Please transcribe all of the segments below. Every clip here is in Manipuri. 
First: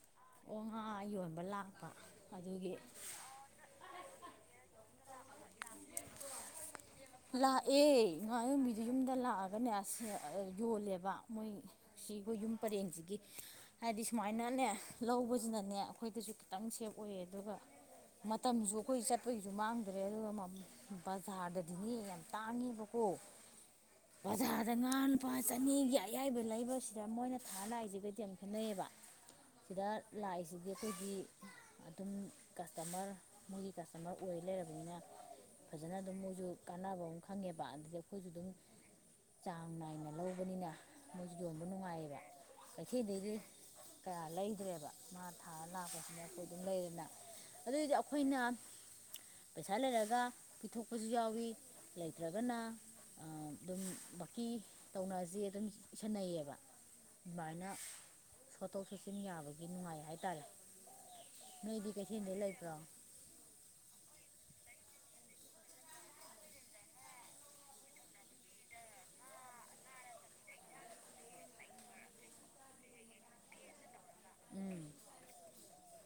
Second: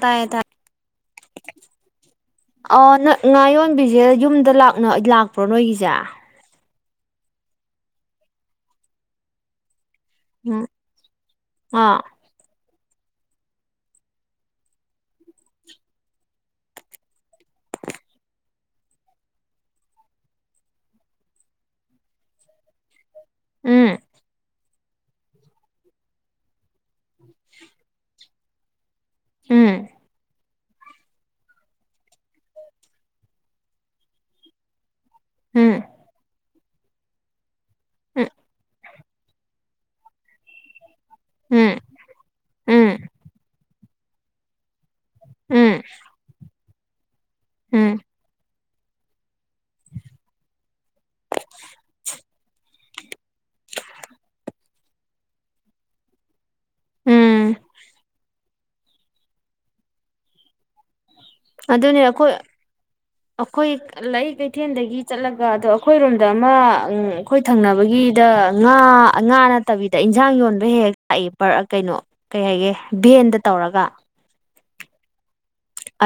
ꯇꯥꯏꯌꯦ ꯇꯥꯏ ꯑꯣ ꯉꯥ ꯌꯣꯟꯕ ꯂꯥꯛꯄ ꯑꯗꯨꯒꯤ ꯑꯣ ꯉꯥ ꯌꯣꯟꯕꯤꯁꯦ ꯌꯨꯝꯗ ꯂꯥꯛꯄ꯭ꯔꯣ ꯅꯣꯏꯒꯤꯁꯦ ꯂꯥꯛꯑꯦ ꯉꯥ ꯌꯣꯟꯕꯤꯗꯨ ꯌꯨꯝꯗ ꯂꯥꯛꯑꯒꯅꯦ ꯎꯝ ꯌꯣꯜꯂꯦꯕ ꯃꯣꯏ ꯑꯥ ꯁꯤ ꯑꯩꯈꯣꯏ ꯌꯨꯝ ꯄꯔꯦꯡꯁꯤꯒꯤ ꯍꯥꯏꯗꯤ ꯁꯨꯃꯥꯏꯅꯅꯦ ꯂꯧꯕꯁꯤꯅꯅꯦ ꯑꯩꯈꯣꯏꯗꯁꯨ ꯈꯤꯇꯪ ꯁꯦꯞ ꯑꯣꯏꯌꯦ ꯑꯗꯨꯒ ꯃꯇꯝꯁꯨ ꯑꯩꯈꯣꯏ ꯆꯠꯄꯒꯤꯁꯨ ꯃꯥꯡꯗ꯭ꯔꯦ ꯑꯗꯨꯒ ꯕꯖꯥꯔꯗꯗꯤꯅꯦ ꯌꯥꯝ ꯇꯥꯡꯉꯦꯕ ꯑꯣ ꯎꯝ ꯕꯖꯥꯔꯗ ꯉꯥ ꯂꯨꯄꯥ ꯆꯅꯤꯒꯤ ꯑꯌꯥꯏꯕ ꯂꯩꯕꯁꯤ ꯁꯤꯗ ꯃꯣꯏꯅ ꯊꯥ ꯂꯥꯛꯏꯁꯤꯒꯗꯤ ꯌꯥꯝ ꯈꯦꯠꯅꯩꯑꯕ ꯁꯤꯗ ꯎꯝ ꯂꯥꯛꯏꯁꯤ ꯍꯥꯏꯗꯤ ꯑꯩꯈꯣꯏꯗꯤ ꯑꯗꯨꯝ ꯀꯁꯇꯃꯔ ꯃꯣꯏꯒꯤ ꯀꯁꯇꯃꯔ ꯑꯣꯏ ꯂꯩꯔꯕꯅꯤꯅ ꯎꯝ ꯐꯖꯅ ꯑꯗꯨꯝ ꯃꯣꯏꯁꯨ ꯀꯥꯟꯅꯕ ꯑꯃ ꯈꯪꯉꯦꯕ ꯑꯗꯨꯗꯒꯤ ꯎꯝ ꯑꯩꯈꯣꯏꯁꯨ ꯑꯗꯨꯝ ꯆꯥꯡ ꯅꯥꯏꯅ ꯂꯧꯕꯅꯤꯅ ꯃꯣꯏꯁꯨ ꯌꯣꯟꯕ ꯎꯝ ꯅꯨꯡꯉꯥꯏꯌꯦꯕ ꯎꯝ ꯀꯩꯊꯦꯜꯗꯩꯗꯤ ꯀꯌꯥ ꯂꯩꯗ꯭ꯔꯦꯕ ꯉꯥ ꯊꯥꯔ ꯎꯝ ꯂꯥꯛꯄꯁꯤꯅ ꯑꯩꯈꯣꯏ ꯑꯗꯨꯝ ꯂꯩꯔꯦꯅ ꯑꯗꯨꯑꯣꯏꯗꯤ ꯎꯝ ꯑꯩꯈꯣꯏꯅ ꯄꯩꯁꯥ ꯂꯩꯔꯒ ꯄꯤꯊꯣꯛꯄꯁꯨ ꯌꯥꯎꯋꯤ ꯂꯩꯇ꯭ꯔꯒꯅ ꯑꯗꯨꯝ ꯕꯀꯤ ꯇꯧꯅꯔꯁꯦ ꯑꯗꯨꯝ ꯏꯁꯟꯅꯩꯌꯦꯕ ꯎꯝ ꯑꯗꯨꯃꯥꯏꯅ ꯆꯣꯠꯊꯣꯛ ꯆꯣꯠꯁꯤꯟ ꯌꯥꯕꯒꯤ ꯅꯨꯡꯉꯥꯏ ꯍꯥꯏꯇꯥꯔꯦ ꯅꯣꯏꯗꯤ ꯑꯗꯨꯅꯦ ꯑꯩꯈꯣꯏ ꯀꯩꯊꯦꯜꯗꯩ ꯂꯩꯕ꯭ꯔꯣ ꯑꯩꯈꯣꯏ ꯂꯩꯔꯤꯛꯩ ꯀꯩꯊꯦꯜꯗꯒꯤ ꯆꯠꯂꯒ ꯑꯗꯣ ꯑꯩꯈꯣꯏꯔꯣꯝꯗ ꯑꯃ ꯑꯩꯈꯣꯏ ꯊꯪꯅꯕꯒꯤꯗ ꯉꯥ ꯉꯥꯅ ꯅꯠꯇꯕꯤꯗ ꯏꯟꯁꯥꯡ ꯌꯣꯟꯕ ꯍꯦꯛ ꯍꯦꯛ ꯂꯥꯛꯏ ꯀꯩꯅꯣ ꯀꯩ ꯍꯥꯏꯒꯦ ꯚꯦꯟꯗ ꯇꯧꯔꯒ ꯎꯝ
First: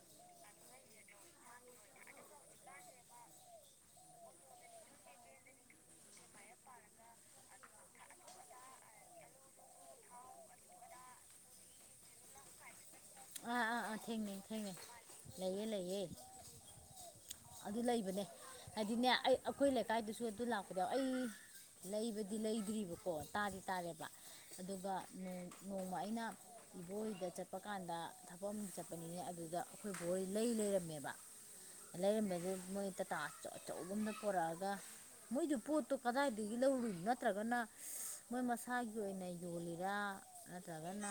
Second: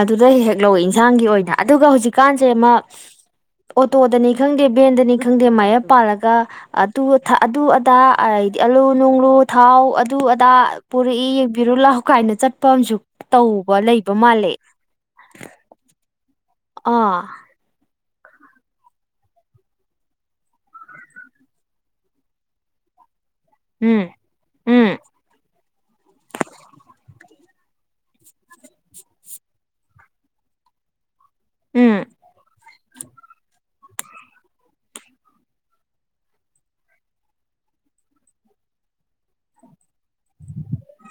ꯑꯗꯨꯗ ꯍꯦꯛ ꯍꯦꯛ ꯂꯧꯋꯦ ꯌꯦꯟꯁꯥꯡꯒꯤ ꯑꯣꯏꯅ ꯑꯗꯨꯒ ꯍꯧꯖꯤꯛꯀꯥꯟꯁꯦ ꯑꯃ ꯑꯣꯇꯣꯗꯅꯤ ꯈꯪꯗꯦ ꯚꯦꯟꯗꯅꯤ ꯈꯪꯗꯦ ꯃꯌꯦꯞ ꯄꯥꯜꯂꯒ ꯑꯗꯨ ꯑꯗꯨ ꯑꯗꯥ ꯍꯥꯏꯗꯤ ꯑꯥꯂꯨ ꯅꯨꯡꯂꯨ ꯊꯥꯎ ꯑꯗꯨ ꯑꯗꯥ ꯄꯨꯔꯛꯏ ꯌꯦꯡꯕꯤꯔꯣ ꯂꯥꯎ ꯀꯥꯏꯅ ꯆꯠꯄ ꯑꯃꯁꯨ ꯇꯧꯕ ꯂꯩ ꯊꯦꯡꯉꯦ ꯊꯦꯡꯉꯦ ꯂꯩꯑꯦ ꯂꯩꯌꯦ ꯑꯥ ꯑꯗꯨꯅꯦ ꯑꯩ ꯑꯩꯈꯣꯏ ꯂꯩꯀꯥꯏꯗꯨꯁꯨ ꯑꯗꯨ ꯂꯥꯛꯄ ꯌꯥꯎꯏ ꯑꯩ ꯂꯩꯕꯗꯤ ꯂꯩꯗ꯭ꯔꯤꯕꯀꯣ ꯇꯥꯗꯤ ꯇꯥꯔꯦꯕ ꯎꯝ ꯑꯗꯨꯒ ꯎꯝ ꯅꯣꯡꯃ ꯑꯩꯅ ꯏꯕꯣꯛ ꯍꯣꯏꯗ ꯆꯠꯄ ꯀꯥꯟꯗ ꯊꯕꯛ ꯑꯃ ꯆꯠꯄꯅꯤꯅꯦ ꯑꯗꯨꯗ ꯑꯩꯈꯣꯏ ꯏꯕꯣꯛ ꯍꯣꯏ ꯂꯩ ꯂꯩꯔꯝꯃꯦꯕ ꯎꯝ ꯂꯩꯔꯝꯃꯦ ꯑꯗꯨ ꯃꯣꯏ ꯇꯥꯇꯥ ꯑꯆꯧꯕ ꯑꯃꯗ ꯄꯨꯔꯛꯑꯒ ꯃꯣꯏꯗꯨ ꯄꯣꯠꯇꯣ ꯀꯗꯥꯏꯗꯒꯤ ꯂꯧꯔꯨꯏꯅꯣ ꯅꯠꯇ꯭ꯔꯒꯅ ꯃꯣꯏ ꯃꯁꯥꯒꯤ ꯑꯣꯏꯅ ꯌꯣꯜꯂꯤꯔꯥ ꯅꯠꯇ꯭ꯔꯒꯅ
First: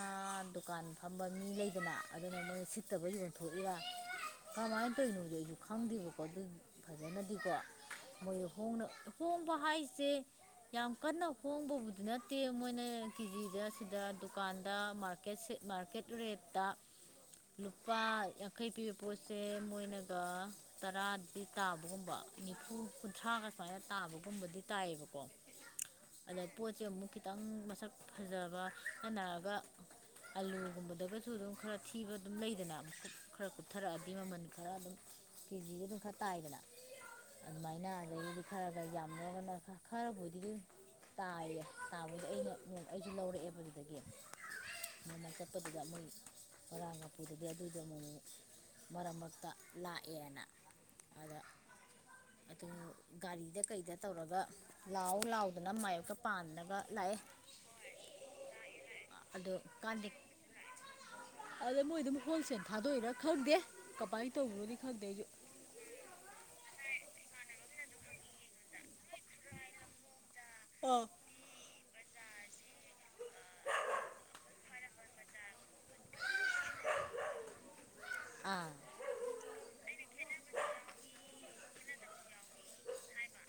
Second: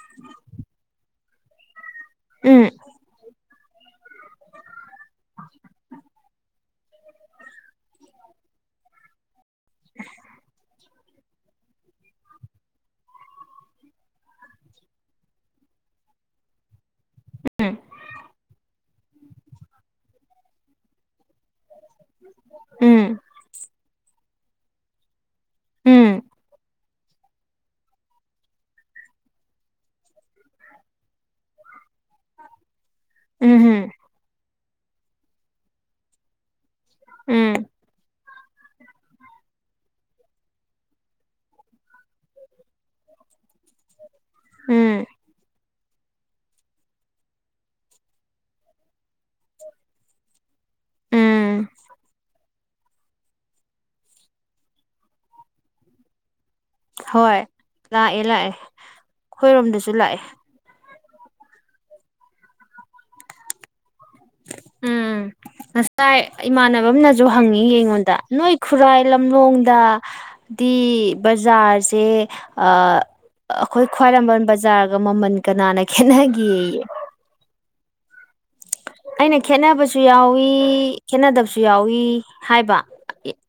ꯗꯨꯀꯥꯟ ꯐꯝꯕ ꯃꯤ ꯂꯩꯗꯅ ꯑꯗꯨꯅ ꯃꯣꯏ ꯎꯝ ꯁꯤꯠꯇꯕ ꯌꯣꯟ ꯊꯣꯛꯏꯔꯥ ꯀꯃꯥꯏꯅ ꯇꯧꯔꯤꯅꯣꯗꯤ ꯑꯩꯁꯨ ꯈꯪꯗꯦꯕꯀꯣ ꯑꯗꯨ ꯐꯖꯅꯗꯤꯀꯣ ꯃꯣꯏ ꯍꯣꯡꯅ ꯍꯣꯡꯕ ꯍꯥꯏꯁꯦ ꯌꯥꯝ ꯀꯟꯅ ꯍꯣꯡꯕꯕꯨꯗꯤ ꯅꯠꯇꯦ ꯃꯣꯏꯅ ꯀꯦꯖꯤꯗ ꯁꯤꯗ ꯗꯨꯀꯥꯟꯗ ꯃꯥꯔꯀꯦꯠ ꯁꯦꯠ ꯃꯥꯔꯀꯦꯠ ꯔꯦꯠꯇ ꯂꯨꯄꯥ ꯌꯥꯡꯈꯩ ꯄꯤꯕ ꯄꯣꯠꯁꯦ ꯃꯣꯏꯅꯒ ꯇꯔꯥꯗꯤ ꯇꯥꯕꯒꯨꯝꯕ ꯅꯤꯐꯨ ꯎꯝ ꯀꯨꯟꯊ꯭ꯔꯥꯒ ꯁꯨꯃꯥꯏꯅ ꯇꯥꯕꯒꯨꯝꯕꯗꯤ ꯇꯥꯏꯌꯦꯕꯀꯣ ꯎꯝ ꯑꯗ ꯄꯣꯠꯁꯦ ꯑꯃꯨꯛ ꯈꯤꯇꯪ ꯃꯁꯛ ꯐꯖꯕ ꯍꯦꯦꯟꯅꯅꯔꯒ ꯑꯂꯨꯒꯨꯝꯕꯗꯒꯁꯨ ꯑꯗꯨꯝ ꯈꯔ ꯊꯤꯕ ꯑꯗꯨꯝ ꯂꯩꯗꯅꯥ ꯈꯔ ꯎꯝ ꯀꯨꯞꯊꯔꯛꯑꯗꯤ ꯃꯃꯟ ꯈꯔ ꯑꯗꯨꯝ ꯀꯦꯖꯤꯗ ꯑꯗꯨꯝ ꯈꯔ ꯇꯥꯏꯗꯅꯥ ꯎꯝ ꯑꯗꯨꯃꯥꯏꯅ ꯑꯗꯒꯤꯗꯤ ꯈꯔ ꯒ ꯌꯥꯝ ꯂꯧꯔꯒꯅ ꯈꯔꯕꯨꯗꯤ ꯇꯥꯏꯌꯦ ꯇꯥꯕꯨꯗꯤ ꯑꯩꯅ ꯑꯩꯖꯨ ꯂꯧꯔꯛꯑꯦ ꯑꯗꯨꯗꯒꯤ ꯎꯝ ꯃꯃꯟ ꯆꯠꯄꯗꯨꯗ ꯃꯣꯏ ꯉꯔꯥꯡ ꯅꯄꯨꯗꯗꯤ ꯑꯗꯨꯗꯣ ꯑꯃꯨꯛ ꯃꯔꯛ ꯃꯔꯛꯇ ꯂꯥꯛꯑꯦꯅꯥ ꯑꯗ ꯎꯝ ꯑꯗꯨ ꯒꯥꯔꯤꯗ ꯀꯩꯗ ꯇꯧꯔꯒ ꯂꯥꯎ ꯂꯥꯎꯗꯅ ꯃꯥꯥꯏꯌꯦꯞꯀ ꯄꯥꯟꯗꯅꯥ ꯍꯣꯏ ꯂꯥꯛꯑꯦ ꯂꯥꯛꯑꯦ ꯑꯗꯣ ꯈꯣꯏꯔꯣꯝꯗꯁꯨ ꯀꯥꯟꯗꯦ ꯂꯥꯛꯑꯦ ꯑꯗ ꯃꯣꯏ ꯗꯨꯝ ꯍꯣꯜꯁꯦꯜ ꯊꯥꯗꯣꯛꯏꯔꯥ ꯈꯪꯗꯦ ꯀꯃꯥꯏ ꯇꯧꯕꯅꯣꯗꯤ ꯈꯪꯗꯦ ꯑꯩꯖꯨ ꯃꯝꯅꯖꯨ ꯍꯪꯉꯛꯏ ꯑꯩꯉꯣꯟꯗ ꯅꯣꯏ ꯈꯨꯔꯥꯏ ꯂꯝꯂꯣꯡꯗ ꯗꯤ ꯑꯥ ꯕꯖꯥꯔꯁꯦ ꯑꯥ ꯑ ꯑꯈꯣꯏ ꯈ꯭ꯋꯥꯏꯔꯝꯕꯟ ꯕꯖꯥꯔꯒ ꯃꯃꯟ ꯀꯅꯥꯅ ꯈꯦꯠꯅꯒꯦꯌꯦ ꯑꯥ ꯑꯩꯅ ꯈꯦꯠꯅꯕꯁꯨ ꯌꯥꯎꯋꯤ ꯈꯦꯠꯅꯗꯕꯁꯨ ꯌꯥꯎꯏ ꯍꯥꯏꯕ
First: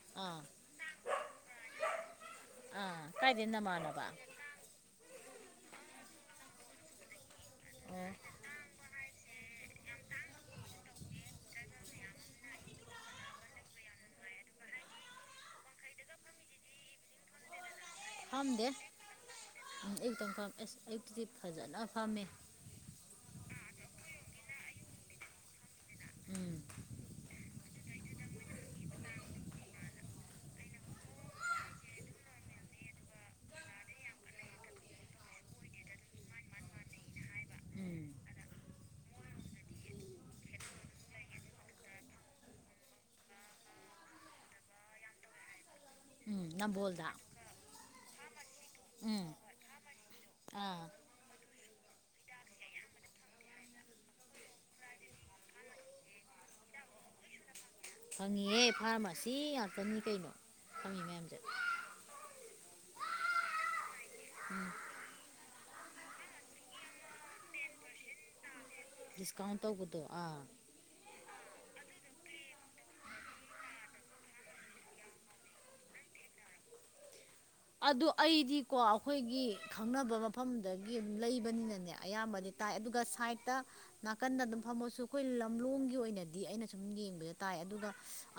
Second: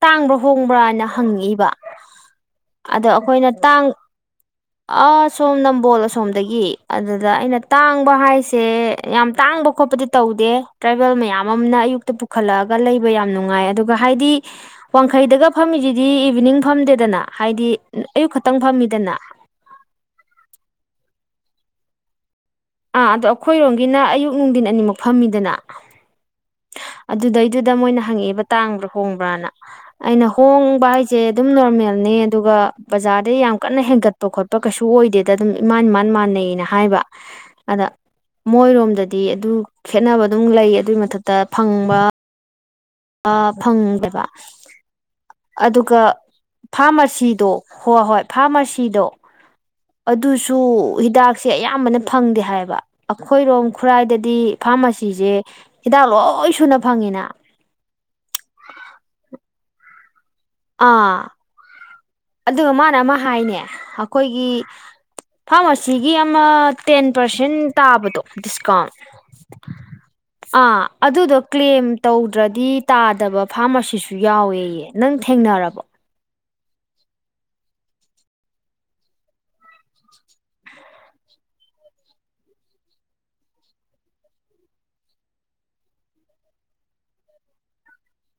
ꯇꯥꯡꯕ꯭ꯔꯣ ꯑꯥ ꯍꯣꯡꯕ꯭ꯔꯅ ꯍꯪꯉꯛꯏꯕ ꯑꯥ ꯑꯗꯣ ꯀꯥꯏꯗꯩ ꯑꯈꯣꯏꯅ ꯇꯥꯡ ꯅꯃꯥꯟꯅꯕ ꯑꯥ ꯁꯣꯝ ꯅꯝꯕꯣꯜ ꯑꯁꯣꯝꯗꯒꯤ ꯑꯗꯨꯗ ꯑꯩꯅ ꯑꯣ ꯇꯥꯡꯕ ꯍꯥꯏꯁꯦ ꯌꯥꯝ ꯇꯥꯡꯕ ꯈꯣꯠꯄꯗꯤ ꯇꯧꯗꯦ ꯇ꯭ꯔꯥꯏꯕꯦꯜ ꯃꯌꯥꯝ ꯑꯝꯅ ꯑꯌꯨꯛꯇ ꯄꯨꯈꯠꯂꯑꯒ ꯂꯩꯕ ꯌꯥꯝ ꯅꯨꯡꯉꯥꯏ ꯑꯗꯨꯒ ꯍꯥꯏꯗꯤ ꯋꯥꯡ ꯈꯩꯗꯒ ꯐꯝꯃꯤꯖꯤꯗꯤ ꯏꯚꯤꯅꯤꯡ ꯐꯝꯗꯦꯗꯅ ꯍꯥꯏꯗꯤ ꯑꯌꯨꯛ ꯈꯛꯇꯪ ꯐꯝꯗꯦ ꯐꯝꯃꯤꯗꯅ ꯑꯌꯨꯛꯇꯪ ꯐꯝ ꯑꯁ ꯑꯌꯨꯛꯇꯗꯤ ꯐꯖꯅ ꯐꯝꯃꯦ ꯑꯥ ꯑꯗꯣ ꯑꯩꯈꯣꯏꯔꯣꯝꯒꯤꯅ ꯑꯌꯨꯛ ꯅꯨꯡꯗꯤꯟ ꯑꯅꯤꯃꯛ ꯐꯝꯃꯤꯗꯅ ꯎꯝ ꯑꯗꯨꯗꯩꯗꯨꯗ ꯃꯣꯏꯅ ꯍꯪꯉꯛꯑꯦ ꯕ ꯇꯥꯡꯕ꯭ꯔ ꯍꯣꯡꯕ꯭ꯔꯅ ꯑꯩꯅ ꯍꯣꯡꯕ ꯍꯥꯏꯖꯦ ꯑꯗꯨꯝ ꯅꯣꯔꯃꯦꯜꯅꯤ ꯑꯗꯨꯒ ꯕꯖꯥꯔꯗꯩ ꯌꯥꯝ ꯀꯟꯅ ꯍꯦꯟꯒꯠꯄ ꯈꯣꯠꯄ ꯀꯩꯁꯨ ꯑꯣꯏꯗꯦꯗ ꯑꯗꯨꯝ ꯏꯃꯥꯟ ꯏꯃꯥꯟ ꯃꯥꯟꯅꯩꯅ ꯍꯥꯏꯕ ꯑꯗꯥ ꯎꯝ ꯃꯣꯏꯔꯣꯝꯗꯗꯤ ꯑꯗꯨ ꯈꯦꯠꯅꯕ ꯑꯗꯨꯝ ꯂꯩ ꯑꯗꯨꯏ ꯃꯊꯛꯇ ꯐꯪꯕ ꯑꯥ ꯐꯪꯗꯕ ꯑꯗꯨꯒ ꯎꯝ ꯅꯝꯕꯣꯜꯗ ꯐꯥꯔꯃꯥꯁꯤꯗꯣ ꯍꯣ ꯍꯣꯏ ꯐꯥꯔꯃꯥꯁꯤꯗꯣ ꯎꯝ ꯑꯗꯨꯁꯨ ꯑꯥ ꯍꯤꯗꯥꯛ ꯁꯦ ꯑꯌꯥꯝꯕꯅ ꯐꯪꯗꯦ ꯍꯥꯏꯌꯦꯕ ꯑꯈꯣꯏꯔꯣꯝ ꯈꯨꯔꯥꯏꯗꯗꯤ ꯐꯥꯔꯃꯥꯁꯤꯖꯦ ꯍꯤꯗꯥꯛ ꯂꯣꯏ ꯂꯣꯏ ꯁꯨꯅ ꯐꯪꯉꯦꯅ ꯀꯅꯤ ꯀꯩꯅꯣ ꯐꯪꯉꯤ ꯑꯥ ꯃꯌꯥꯝꯁꯦ ꯑꯗꯨꯒ ꯃꯥꯅ ꯑꯃ ꯍꯥꯏꯅꯦ ꯑꯈꯣꯏꯒꯤ ꯐꯥꯔꯃꯥꯁꯤꯒꯤ ꯑꯃ ꯇꯦꯟ ꯄꯔꯁꯦꯟ ꯇꯥꯕꯗꯣ ꯗꯤꯁ ꯀꯥꯎꯟ ꯗꯤꯁꯀꯥꯎꯟ ꯇꯧꯕꯗꯣ ꯑꯥ ꯑꯗꯨꯗꯣ ꯀ꯭ꯂꯦꯝ ꯇꯧꯗ꯭ꯔꯗꯤ ꯇꯥꯗꯕ ꯐꯥꯔꯃꯥꯁꯤꯁꯨ ꯌꯥꯎꯋꯦꯌꯦ ꯅꯪ ꯊꯦꯡꯅꯔꯕꯣ ꯑꯗꯨ ꯑꯩꯗꯤꯀꯣ ꯑꯈꯣꯏꯒꯤ ꯈꯪꯅꯕ ꯃꯐꯝꯗꯒꯤ ꯑꯗꯨꯝ ꯂꯩꯕꯅꯤꯅꯅꯦ ꯑꯌꯥꯝꯕꯗꯤ ꯇꯥꯏ ꯑꯗꯨꯒ ꯁꯥꯏꯠꯇ ꯅꯥꯀꯟꯗ ꯑꯗꯨꯝ ꯐꯝꯃꯁꯨ ꯑꯩꯈꯣꯏ ꯂꯝꯂꯣꯡꯒꯤ ꯑꯣꯏꯅꯗꯤ ꯑꯩꯅ ꯁꯨꯝ ꯌꯦꯡꯕꯗ ꯇꯥꯏ ꯑꯗꯨꯒ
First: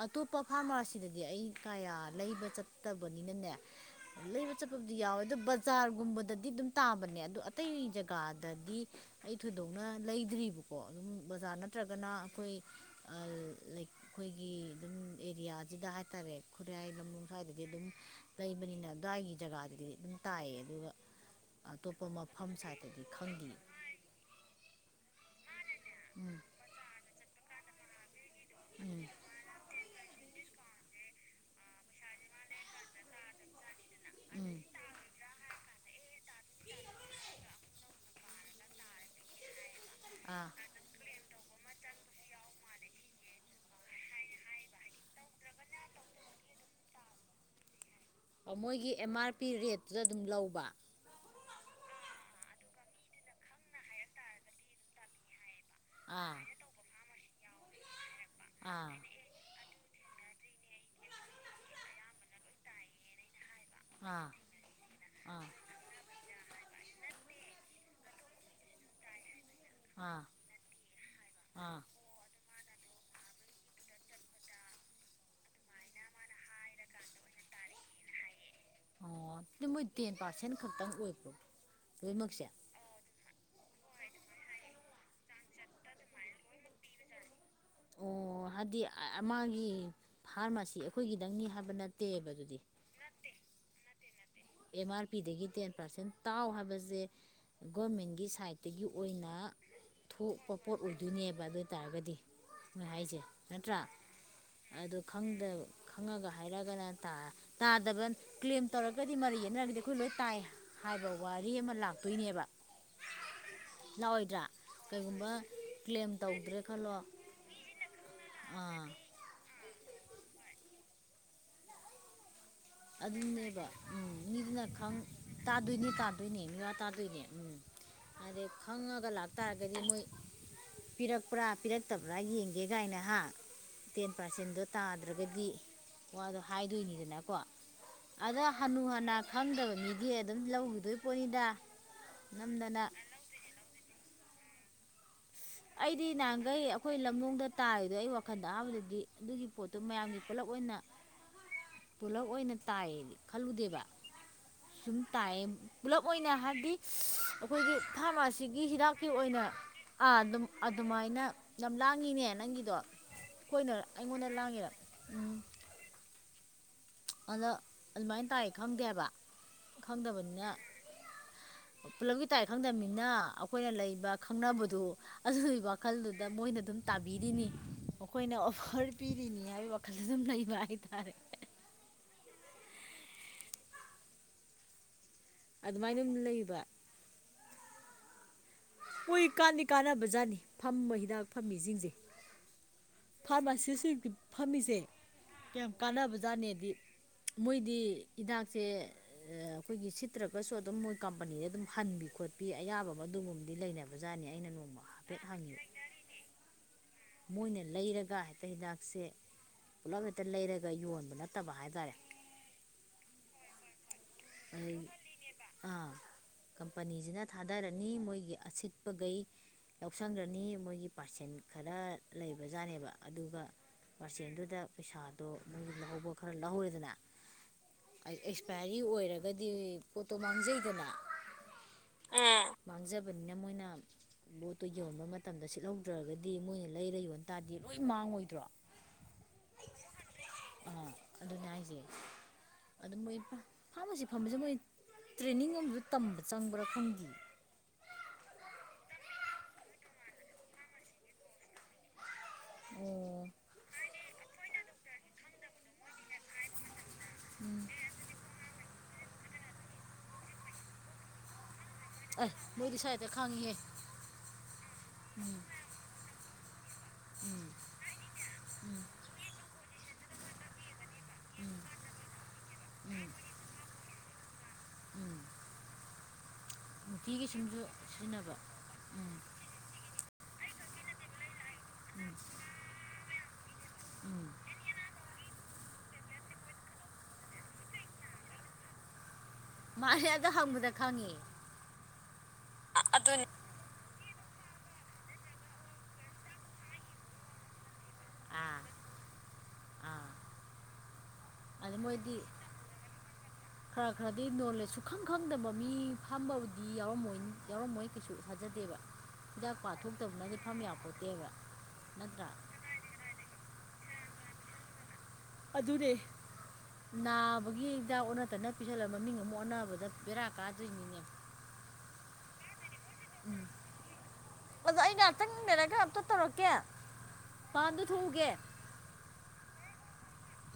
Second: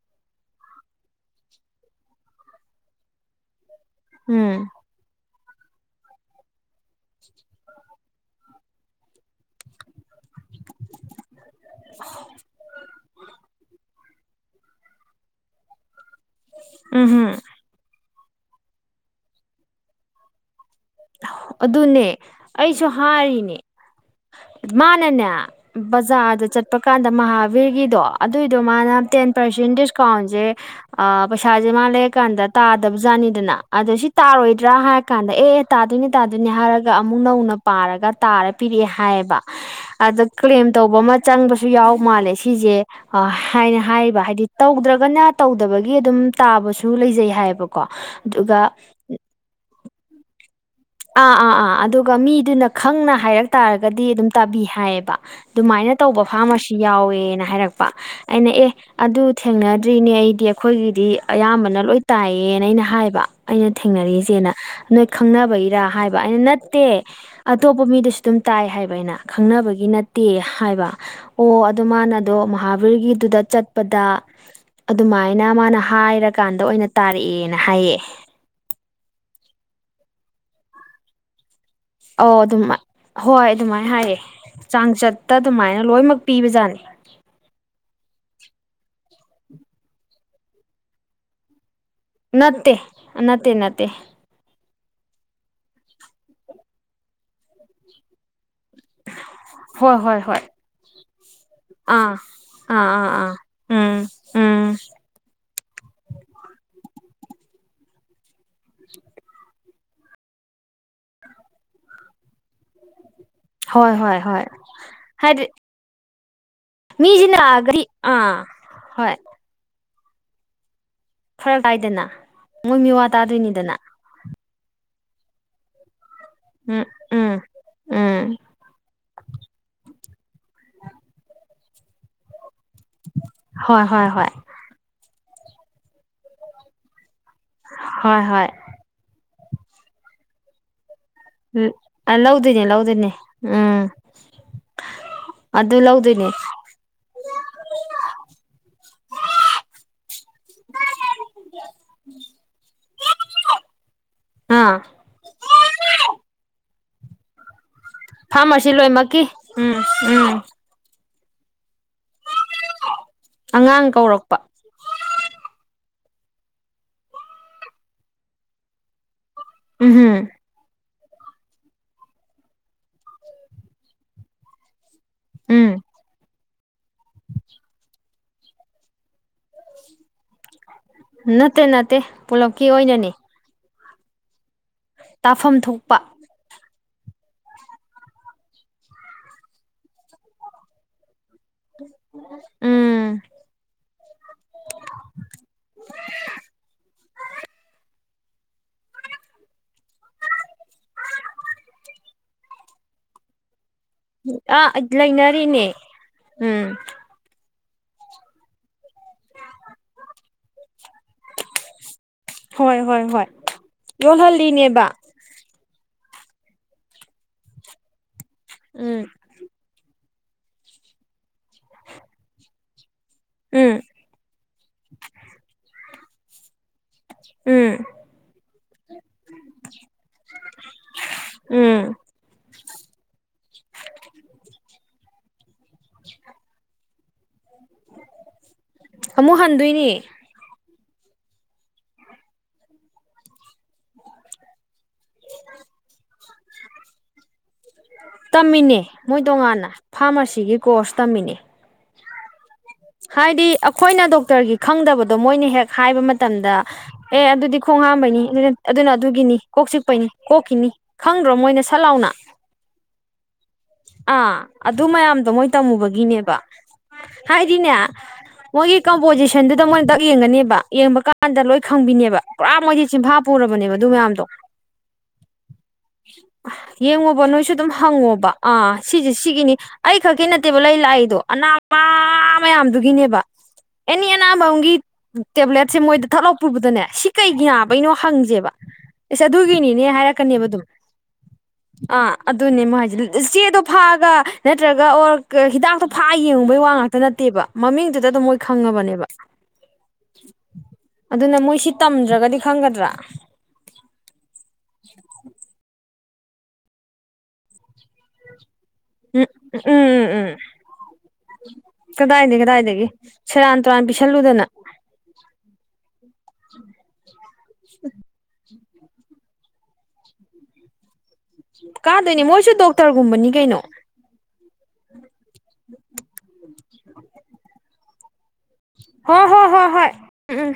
ꯑꯇꯣꯞꯄ ꯐꯥꯔꯃꯥꯔꯁꯤꯗꯗꯤ ꯑꯩ ꯀꯌꯥ ꯂꯩꯕ ꯆꯠꯇꯕꯅꯤꯅꯅꯦ ꯂꯩꯕ ꯎꯝ ꯆꯠꯄꯕꯨꯗꯤ ꯌꯥꯎꯌꯦ ꯑꯗꯣ ꯕ ꯖꯥꯔꯒꯨꯝꯕꯗꯗꯤ ꯑꯗꯨꯝ ꯇꯥꯕꯅꯦ ꯑꯗꯣ ꯑꯇꯩ ꯖꯒꯥꯗꯗꯤ ꯑꯩ ꯊꯣꯏꯗꯣꯛꯅ ꯂꯩꯗ꯭ꯔꯤꯕꯀꯣ ꯑꯗꯨꯝ ꯕꯖꯥꯔ ꯅꯠꯇ꯭ꯔꯒꯅ ꯑꯈꯣꯏ ꯑꯥ ꯂꯩ ꯑꯩꯈꯣꯏꯒꯤ ꯑꯗꯨꯝ ꯑꯦꯔꯤꯌꯥꯖꯤꯗ ꯍꯥꯏꯇꯥꯔꯦ ꯈꯨꯔꯥꯏ ꯎꯝ ꯂꯝꯂꯣꯡ ꯍꯝ ꯁꯥꯏꯗꯗꯤ ꯑꯗꯨꯝ ꯂꯩꯕꯅꯤꯅ ꯑꯗ꯭ꯋꯥꯏꯒꯤ ꯖꯒꯥꯗꯗꯤ ꯑꯗꯨꯝ ꯇꯥꯏꯌꯦ ꯑꯗꯨꯒ ꯑꯗꯨꯅꯦ ꯑꯇꯣꯞꯄ ꯃꯐꯝ ꯑꯩꯁꯨ ꯁꯥꯏꯠꯇꯗꯤ ꯈꯪꯗꯦ ꯍꯥꯏꯔꯤꯅꯦ ꯃꯥꯅꯅꯦ ꯎꯝ ꯕꯖꯥꯔꯗ ꯆꯠꯄ ꯀꯥꯟꯗ ꯃꯍꯥꯚꯤꯔꯒꯤꯗꯣ ꯑꯗꯨꯏꯗꯣ ꯃꯥꯅ ꯎꯝ ꯇꯦꯟ ꯄꯔꯁꯦꯟ ꯗꯤꯁꯀꯥꯎꯟꯖꯦ ꯄꯩꯁꯥꯖꯦ ꯃꯥ ꯂꯩꯔꯀꯥꯟꯗ ꯇꯥꯗꯕ ꯖꯥꯠ ꯃꯥꯅꯤꯗꯅ ꯑꯗꯣ ꯁꯤ ꯎꯝ ꯇꯥꯔꯣꯏꯗ꯭ꯔꯥ ꯍꯥꯏꯔ ꯀꯥꯟꯗ ꯑꯦ ꯑꯦ ꯇꯥꯗꯣꯏꯅꯦ ꯇꯥꯗꯣꯏꯅꯦ ꯍꯥꯏꯔꯒ ꯑꯃꯨꯛ ꯅꯧꯅ ꯄꯥꯔꯒ ꯇꯥꯔ ꯄꯤꯔꯛꯑꯦ ꯍꯥꯏꯌꯦꯕ ꯑꯗ ꯑꯥ ꯀ꯭ꯂꯦꯝ ꯇꯧꯕ ꯑꯃ ꯆꯪꯕꯁꯨ ꯌꯥꯎ ꯃꯥꯜꯂꯦ ꯁꯤꯁꯦ ꯑ ꯍꯥꯏꯅ ꯍꯥꯏꯔꯤꯕ ꯍꯥꯏꯗꯤ ꯇꯧꯗ꯭ꯔꯒꯅ ꯇꯧꯗꯕꯒꯤ ꯑꯗꯨꯝ ꯇꯥꯕꯁꯨ ꯂꯩꯖꯩ ꯍꯥꯏꯌꯦꯕꯀꯣ ꯑꯗꯨꯒ ꯃꯣꯏꯒꯤ ꯑꯦꯝ ꯑꯥꯔ ꯄꯤ ꯔꯦꯠꯇꯨꯗ ꯑꯗꯨꯝ ꯂꯧꯕ ꯑ ꯑ ꯑ ꯑꯗꯨꯒ ꯃꯤꯗꯨꯅ ꯈꯪꯅ ꯍꯥꯏꯔꯛ ꯇꯥꯔꯒꯗꯤ ꯑꯗꯨꯝ ꯇꯥꯕꯤ ꯍꯥꯏꯌꯦꯕ ꯗꯨꯃꯥꯏꯅ ꯇꯧꯕ ꯑꯥ ꯐꯥꯔꯃꯥꯁꯤ ꯌꯥꯎꯋꯦꯅ ꯍꯥꯏꯔꯛꯄ ꯑꯩꯅ ꯑꯦ ꯑꯥ ꯑꯗꯨ ꯊꯦꯡꯅꯗ꯭ꯔꯤꯅꯦ ꯑꯩꯗꯤ ꯑꯩꯈꯣꯏꯒꯤꯗꯤ ꯑꯌꯥꯝꯕꯅ ꯂꯣꯏ ꯇꯥꯢꯌꯦ ꯑꯩꯅ ꯍꯥꯏꯕ ꯑꯩꯅ ꯑꯥ ꯊꯦꯡꯅꯔꯤꯁꯦꯅ ꯅꯣꯏ ꯑꯥ ꯈꯪꯅꯕꯒꯤ ꯍꯥꯏꯕ ꯑꯩꯅ ꯅꯠꯇꯦ ꯑꯇꯣꯞꯄ ꯃꯤꯗꯁꯨ ꯑꯗꯨꯝ ꯇꯥꯏ ꯍꯥꯏꯕ ꯑꯩꯅ ꯈꯪꯅꯕꯒꯤ ꯑꯥ ꯅꯠꯇꯦ ꯍꯥꯏꯕ ꯑꯣ ꯑꯥ ꯑꯗꯣ ꯃꯥꯅꯗꯣ ꯃꯍꯥ ꯚꯤꯔꯒꯤꯗꯨꯗ ꯆꯠꯄꯗ ꯑꯗꯨꯃꯥꯏꯅ ꯃꯥꯅ ꯍꯥꯏꯔꯀꯥꯟꯗ ꯑꯣꯏꯅ ꯇꯥꯔꯛꯑꯦꯅ ꯍꯥꯏꯌꯦ ꯑꯣ ꯑꯗꯨ ꯃꯣꯏ ꯇꯦꯟ ꯄꯥꯔꯁꯦꯟ ꯈꯛꯇꯪ ꯑꯣꯏꯕ꯭ꯔꯣ ꯑꯣ ꯂꯣꯏꯅꯃꯛꯁꯦ ꯑꯗꯨꯃ ꯍꯣꯏ ꯑꯗꯨꯃꯥꯏꯅ ꯍꯥꯏꯔꯦ ꯆꯥꯡꯆꯠꯇ ꯑꯗꯨꯃꯥꯏꯅ ꯂꯣꯏꯅꯃꯛ ꯄꯤꯕꯖꯥꯠꯅꯤ ꯑꯣ ꯍꯥꯏꯗꯤ ꯑꯃꯒꯤ ꯐꯥꯔꯃꯥꯁꯤ ꯑꯩꯈꯣꯏꯒꯤꯗꯪꯅꯤ ꯍꯥꯏꯕ ꯅꯠ ꯅꯠꯇꯦ ꯅꯠꯇꯦ ꯅꯠꯇꯦ ꯑꯦꯝ ꯑꯥꯔ ꯄꯤꯗꯒꯤ ꯇꯦꯟ ꯄꯥꯔꯁꯦꯟ ꯇꯥꯎ ꯍꯥꯏꯕꯖꯦ ꯒꯣꯔꯃꯦꯟꯒꯤ ꯁꯥꯏꯠ ꯗꯒꯤ ꯑꯣꯏꯅ ꯍꯣꯏ ꯍꯣꯏ ꯍꯣꯏ ꯊꯣꯛꯄ ꯄꯣꯠ ꯑꯣꯏꯗꯣꯏꯅꯦꯕ ꯑꯗꯨ ꯑꯣꯏ ꯑꯥ ꯇꯥꯔꯒꯗꯤ ꯑꯥ ꯃꯣꯏ ꯑꯥ ꯍꯥꯏꯁꯦ ꯑꯥ ꯅꯠꯇ꯭ꯔꯥ ꯎꯝ ꯎꯝ ꯑꯗꯨ ꯈꯪꯗ ꯈꯪꯉꯒ ꯍꯥꯏꯔꯒꯅ ꯇꯥ ꯇꯥꯗꯕ ꯀ꯭ꯂꯦꯝ ꯇꯧꯔꯒ ꯗꯤ ꯃꯔꯩ ꯌꯦꯠꯅꯔꯒꯗꯤ ꯑꯩꯈꯣꯏ ꯂꯣꯏ ꯇꯥꯏ ꯍꯥꯏꯕ ꯋꯥꯔꯤ ꯑꯃ ꯂꯥꯛꯇꯣꯏꯅꯦꯕ ꯍꯣꯏ ꯍꯣꯏ ꯂꯥꯛꯑꯣꯏꯗ꯭ꯔꯥ ꯍꯣꯏ ꯀꯩꯒꯨꯝꯕ ꯀ꯭ꯂꯦꯝ ꯇꯧꯗ꯭ꯔꯦ ꯈꯜꯂꯣ ꯃꯤꯖꯤꯅ ꯅꯥ [unintelligible] ꯑꯗꯤ ꯑꯥ ꯍꯣꯏ ꯐꯔꯛ ꯇꯥꯏꯗꯅ ꯃꯣꯏ ꯃꯤꯋꯥ ꯑꯗꯨꯅꯦꯕ ꯇꯥꯗꯣꯏꯅꯤꯗꯅ ꯎꯝ ꯃꯤꯗꯨꯅ ꯈꯪ ꯇꯥꯗꯣꯏꯅꯤ ꯇꯥꯗꯣꯏꯅꯤ ꯃꯤꯋꯥ ꯇꯥꯗꯣꯏꯅꯦ ꯎꯝ ꯎꯝ ꯑꯗꯩ ꯈꯪꯉ ꯂꯥꯛ ꯇꯥꯥꯔꯒꯗꯤ ꯃꯣꯏ ꯄꯤꯔꯛꯄ꯭ꯔꯥ ꯄꯤꯔꯛꯇꯕ꯭ꯔꯥ ꯌꯦꯡ ꯌꯦꯡꯒꯦ ꯒꯥꯏꯅ ꯍꯥ ꯍꯣꯏ ꯍꯣꯏ ꯇꯦꯟ ꯍꯣꯏ ꯄꯥꯔꯁꯦꯟꯗꯣ ꯇꯥꯗ꯭ꯔꯒꯗꯤ ꯋꯥꯗꯣ ꯍꯥꯏꯗꯣꯏꯅꯤꯗꯅꯀꯣ ꯍꯣꯏ ꯑꯗꯣ ꯍꯣꯏ ꯍꯅꯨ ꯍꯅꯥ ꯈꯪꯗꯕ ꯃꯤꯗꯤ ꯑꯗꯨꯝ ꯂꯧꯈꯤꯗꯣꯏ ꯄꯣꯠꯅꯤꯗ ꯎꯝ ꯑꯥ ꯂꯧꯗꯣꯢꯅꯦ ꯅꯝꯗꯅ ꯂꯧꯗꯣꯢꯅꯦ ꯎꯝ ꯑꯗꯨ ꯑꯩꯗꯤ ꯂꯧꯗꯣꯏꯅꯦ ꯅꯍꯥꯟꯒꯩ ꯑꯩꯈꯣꯏ ꯂꯝꯂꯣꯡꯗ ꯇꯥꯔꯤꯗꯣ ꯑꯩ ꯋꯥꯈꯜꯗ ꯑꯍꯥꯟꯕꯗꯗꯤ ꯑꯗꯨꯒꯤ ꯄꯣꯠꯇꯨ ꯃꯌꯥꯝꯒꯤ ꯄꯨꯂꯞ ꯑꯣꯏꯅ ꯄꯨꯂꯞ ꯑꯣꯏꯅ ꯇꯥꯏꯌꯦ ꯈꯜꯂꯨꯗꯦꯕ ꯑꯥ ꯁꯨꯝ ꯇꯥꯏꯌꯦ ꯄꯨꯂꯞ ꯑꯣꯏꯅ ꯍꯥꯏꯕꯗꯤ ꯑꯩꯈꯣꯏꯒꯤ ꯐꯥꯔꯃꯥꯁꯤꯒꯤ ꯐꯥꯔꯃꯥꯁꯤ ꯍꯤꯗꯥꯛꯀꯤ ꯂꯣꯏꯅꯃꯛꯀꯤ ꯑꯣꯏꯅ ꯎꯝ ꯑꯥ ꯎꯝ ꯑꯗꯨꯝ ꯑꯗꯨꯃꯥꯏꯅ ꯌꯥꯝ ꯂꯥꯡꯉꯤꯅꯦ ꯅꯪꯒꯤꯗꯣ ꯈꯣꯢꯅꯔ ꯑꯉꯥꯡ ꯑꯩꯉꯣꯟꯗ ꯀꯧꯔꯛꯄ ꯂꯥꯡꯉꯤꯔ ꯎꯝ ꯑꯗꯣ ꯑꯗꯨꯃꯥꯏꯅ ꯇꯥꯢ ꯈꯪꯗꯦꯕ ꯎꯝꯍꯝ ꯈꯪꯗꯕꯅꯤꯅ ꯄꯨꯂꯞꯀꯤ ꯇꯥꯏ ꯈꯪꯗꯝꯕꯅꯤꯅ ꯑꯩꯈꯣꯏꯅ ꯂꯩꯕ ꯈꯪꯅꯕꯗꯨ ꯑꯗꯨꯒꯤ ꯎꯝ ꯋꯥꯈꯜꯗꯨꯗ ꯃꯣꯏꯅ ꯑꯗꯨꯝ ꯇꯥꯕꯤꯔꯤꯅꯤ ꯃꯈꯣꯏꯅ ꯑꯣꯐꯔ ꯄꯤꯔꯤꯅꯤ ꯍꯥꯏꯕꯩ ꯋꯥꯈꯜꯗ ꯑꯗꯨꯝ ꯂꯩꯕ ꯍꯥꯢꯇꯥꯔꯦ ꯅꯠꯇꯦ ꯅꯠꯇꯦ ꯄꯨꯂꯞꯀꯤ ꯑꯣꯏꯅꯅꯤ ꯇꯥꯐꯝ ꯊꯣꯛꯄ ꯑꯗꯨꯃꯥꯏꯅ ꯑꯗꯨꯝ ꯂꯩꯕ ꯃꯣꯏ ꯀꯥꯟꯗꯤ ꯀꯥꯟꯅꯕꯖꯥꯠꯅꯤ ꯐꯝꯕ ꯍꯤꯗꯥꯛ ꯐꯝꯃꯤꯖꯤꯡꯁꯦ ꯎꯝ ꯐꯥꯔꯃꯥꯁꯤꯁ ꯁꯤꯡ ꯐꯝꯃꯤꯁꯦ ꯌꯥꯝ ꯀꯥꯟꯅꯕꯖꯥꯠꯅꯦꯗꯤ ꯃꯣꯏꯗꯤ ꯍꯤꯗꯥꯛꯁꯦ ꯑꯩꯈꯣꯏꯒꯤ ꯁꯤꯠꯇ꯭ꯔꯒꯁꯨ ꯑꯗꯨꯝ ꯃꯣꯏ ꯀꯝꯄꯅꯤꯗ ꯑꯗꯨꯝ ꯍꯟꯕꯤ ꯈꯣꯠꯄꯤ ꯑꯌꯥꯕꯃ ꯑꯗꯨꯨꯝꯕ ꯑꯥ ꯂꯩꯅꯔꯤꯅꯦ ꯎꯝ ꯃꯣꯏꯅ ꯂꯩꯔꯒ ꯍꯦꯛꯇ ꯍꯤꯗꯥꯛꯁꯦ ꯄꯨꯂꯞ ꯍꯦꯛꯇ ꯂꯩꯔꯒ ꯌꯣꯟ ꯅꯠꯇꯕ ꯍꯥꯏꯇꯥꯔꯦ ꯍꯣꯏ ꯍꯣꯏ ꯍꯣꯏ ꯑꯗꯩ ꯌꯣꯜꯍꯜꯂꯤꯅꯦꯕ ꯀꯝꯄꯅꯤꯁꯤꯅ ꯊꯥꯗꯔꯅꯤ ꯃꯣꯏꯒꯤ ꯎꯝ ꯑꯁꯤꯠꯄꯈꯩ ꯂꯧꯁꯤꯟꯈ꯭ꯔꯅꯤ ꯃꯣꯏꯒꯤ ꯄꯥꯔꯁꯦꯟ ꯈꯔ ꯂꯩꯕꯖꯥꯠꯅꯦꯕ ꯑꯗꯨꯒ ꯎꯝ ꯄꯔꯆꯦꯟꯗꯨꯗ ꯄꯩꯁꯥꯗꯣ ꯃꯣꯏꯒꯤ ꯂꯧꯍꯧꯕ ꯈꯔ ꯂꯧꯍꯧꯔꯦꯗꯅ ꯎꯝ ꯑꯦꯛꯁꯄꯔꯤ ꯑꯣꯏꯔꯒꯗꯤ ꯄꯣꯠꯇꯣ ꯃꯥꯡꯖꯩꯗꯅ ꯎꯝ ꯎꯝ ꯃꯥꯡꯖꯕꯅꯤꯅ ꯃꯣꯏꯅ ꯂꯣꯠꯇꯣ ꯌꯣꯟ ꯃꯇꯝꯗ ꯁꯤꯠꯍꯧꯗ꯭ꯔꯒꯗꯤ ꯃꯣꯏꯅ ꯂꯩꯔ ꯌꯣꯟ ꯇꯥꯗꯤ ꯂꯣꯏ ꯃꯥꯡꯉꯣꯏꯗ꯭ꯔꯣ ꯑꯃꯨꯛ ꯍꯟꯗꯣꯏꯅꯤ ꯑꯥ ꯑꯗꯨꯅꯦ ꯍꯥꯏꯁꯦ ꯑꯗꯨ ꯃꯣꯏ ꯐꯥꯔꯃꯥꯁꯤ ꯐꯝꯕꯁꯦ ꯃꯣꯏ ꯇ꯭ꯔꯦꯅꯤꯡ ꯑꯃꯖꯨ ꯇꯝꯕ ꯆꯪꯕ꯭ꯔꯥ ꯈꯪꯗꯦ ꯇꯝꯃꯤꯅꯦ ꯃꯣꯏ ꯇꯣꯉꯥꯟꯅ ꯐꯥꯔꯃꯥꯁꯤꯒꯤ ꯀꯣꯔꯁ ꯇꯝꯃꯤꯅꯦ ꯑꯣ ꯍꯥꯏꯗꯤ ꯑꯩꯈꯣꯏꯅ ꯗꯣꯛꯇꯔꯒꯤ ꯈꯪꯗꯕꯗꯣ ꯃꯣꯏꯅ ꯍꯦꯛ ꯍꯥꯏꯕ ꯃꯇꯝꯗ ꯑꯦ ꯑꯗꯨꯗꯤ ꯈꯣꯡ ꯍꯥꯝꯕꯩꯅꯤ ꯑꯗꯨꯗꯤ ꯑꯗꯨꯅ ꯑꯗꯨꯒꯤꯅꯤ ꯀꯣꯛ ꯆꯤꯛꯄꯩꯅꯤ ꯀꯣꯛꯀꯤꯅꯤ ꯈꯪꯗ꯭ꯔꯣ ꯃꯣꯏꯅ ꯁꯠ ꯂꯥꯎꯅ ꯑꯩ ꯃꯣꯏꯗꯤ ꯁꯥꯏꯗ ꯑꯥ ꯑꯗꯨ ꯃꯌꯥꯝꯗꯣ ꯃꯣꯏ ꯇꯝꯃꯨꯕꯒꯤꯅꯦꯕ ꯍꯥꯏ ꯗꯤꯅꯦ ꯃꯣꯏꯒꯤ ꯀꯝꯄꯣꯖꯤꯁꯟꯗꯨꯗ ꯃꯣꯏꯅ ꯗꯛ ꯌꯦꯡꯉꯅꯦꯕ ꯌꯦꯡꯕ ꯀꯥꯟꯗ ꯂꯣꯏ ꯈꯪꯕꯤꯅꯦꯕ ꯄꯨꯔꯥ ꯃꯣꯏꯗꯤ ꯆꯤꯟꯐꯥ ꯄꯨꯔꯕꯅꯦꯕ ꯑꯗꯨ ꯃꯌꯥꯝꯗꯣ ꯎꯝ [inaudible] ꯅꯨꯡꯇꯤꯒꯤ ꯌꯦꯡꯉꯣꯕ ꯅꯣꯏꯁꯨ ꯁꯨꯝꯁꯨ ꯑꯗꯨꯝ ꯁꯤꯖꯤꯟꯅꯕ ꯍꯪꯉꯣꯕ ꯑꯥ ꯁꯤꯁꯦ ꯎꯝ ꯁꯤꯒꯤꯅꯤ ꯑꯩ ꯈꯛꯀꯤ ꯅꯠꯇꯦꯕ ꯂꯩ ꯂꯥꯛꯏꯗꯣ ꯑꯅꯥꯕ ꯃꯌꯥꯝꯗꯨꯒꯤꯅꯦꯕ ꯑꯦꯅꯤ ꯎꯝ ꯑꯅꯥꯕ ꯑꯃꯒꯤ ꯇꯦꯕ꯭ꯂꯦꯠ ꯁꯦ ꯃꯣꯏꯗ ꯊꯠꯂꯥꯎ ꯄꯨꯕꯗꯅꯦ ꯁꯤ ꯀꯩꯒꯤ ꯅꯕꯩꯅꯣ ꯍꯪꯁꯦꯕ ꯑꯦꯁ ꯑꯗꯨꯒꯤꯅꯤꯅꯦ ꯃꯥꯅꯦ ꯑꯗꯣ ꯍꯥꯏꯔꯛꯀꯅꯦꯕ ꯑꯗꯨꯝ ꯍꯪꯕꯗ ꯈꯪꯉꯦ ꯑꯥ ꯑꯗꯨꯅꯦ ꯃꯣ ꯍꯥꯏꯁꯦ ꯑꯗꯨꯅꯤ ꯆꯦꯗꯣ ꯐꯛ ꯅꯠꯇ꯭ꯔꯒ ꯑꯣꯔ ꯍꯤꯗꯥꯛꯇꯣ ꯐꯥꯛ ꯑ ꯌꯦꯡꯉꯨꯕꯒꯤ ꯋꯥ ꯉꯥꯛꯇ ꯅ ꯅꯠꯇꯦꯕ ꯃꯃꯤꯡꯗꯨꯗ ꯑꯗꯨꯝ ꯃꯣꯏ ꯑꯥ ꯈꯪꯉꯕꯅꯦꯕ ꯑꯗꯨꯅ ꯃꯣꯏ ꯁꯤ ꯑꯗꯨꯗ ꯃꯣꯏꯗꯤ ꯇꯝꯗ꯭ꯔꯒꯗꯤ ꯈꯪꯒꯗ꯭ꯔꯥ ꯈꯔ ꯈꯔꯗꯤ ꯅꯣꯂꯦꯖ ꯁꯨꯈꯪ ꯈꯪꯗꯕ ꯃꯤ ꯐꯝꯕꯕꯨꯗꯤ ꯌꯥꯎꯔꯝꯃꯣꯏ ꯌꯥꯎꯔꯝꯃꯣꯏ ꯀꯩꯁꯨ ꯊꯖꯗꯦꯕ ꯎꯝ ꯎꯝ ꯎꯝ ꯎꯝ ꯌꯥꯄꯣꯠꯇꯦꯕ ꯅꯠꯇ꯭ꯔꯥ ꯀꯗꯥꯏꯗꯩ ꯀꯗꯥꯏꯗꯩ ꯁꯦꯔꯥꯟ ꯔꯥꯟ ꯄꯤꯁꯤꯜꯂꯨꯗꯅ ꯑꯗꯨꯅꯦ ꯅꯥꯕꯒꯤ ꯍꯤꯗꯥꯛ ꯑꯣꯟꯅ ꯇꯩꯅ ꯄꯤꯁꯜꯂꯒ ꯃꯃꯤꯡ ꯑꯃꯨꯛ ꯑꯣꯟꯅꯕꯗ ꯕꯦꯔꯥ ꯀꯥꯗ꯭ꯣꯏꯅꯤꯅꯦ ꯀꯗꯣꯏꯅꯦ ꯃꯣꯏꯁꯨ ꯗꯣꯛꯇꯔꯒꯨꯝꯕꯅꯤ ꯀꯩꯅꯣ ꯑꯗꯣ ꯑꯩ ꯉꯥꯏꯍꯥꯛꯇꯪ ꯂꯩꯔꯒ ꯑꯝꯇ ꯇꯧꯔꯛꯀꯦ ꯄꯥꯟꯗ ꯊꯣꯛꯎꯒꯦ ꯍꯣ ꯍꯣ ꯍꯣ ꯍꯣꯏ ꯎꯝ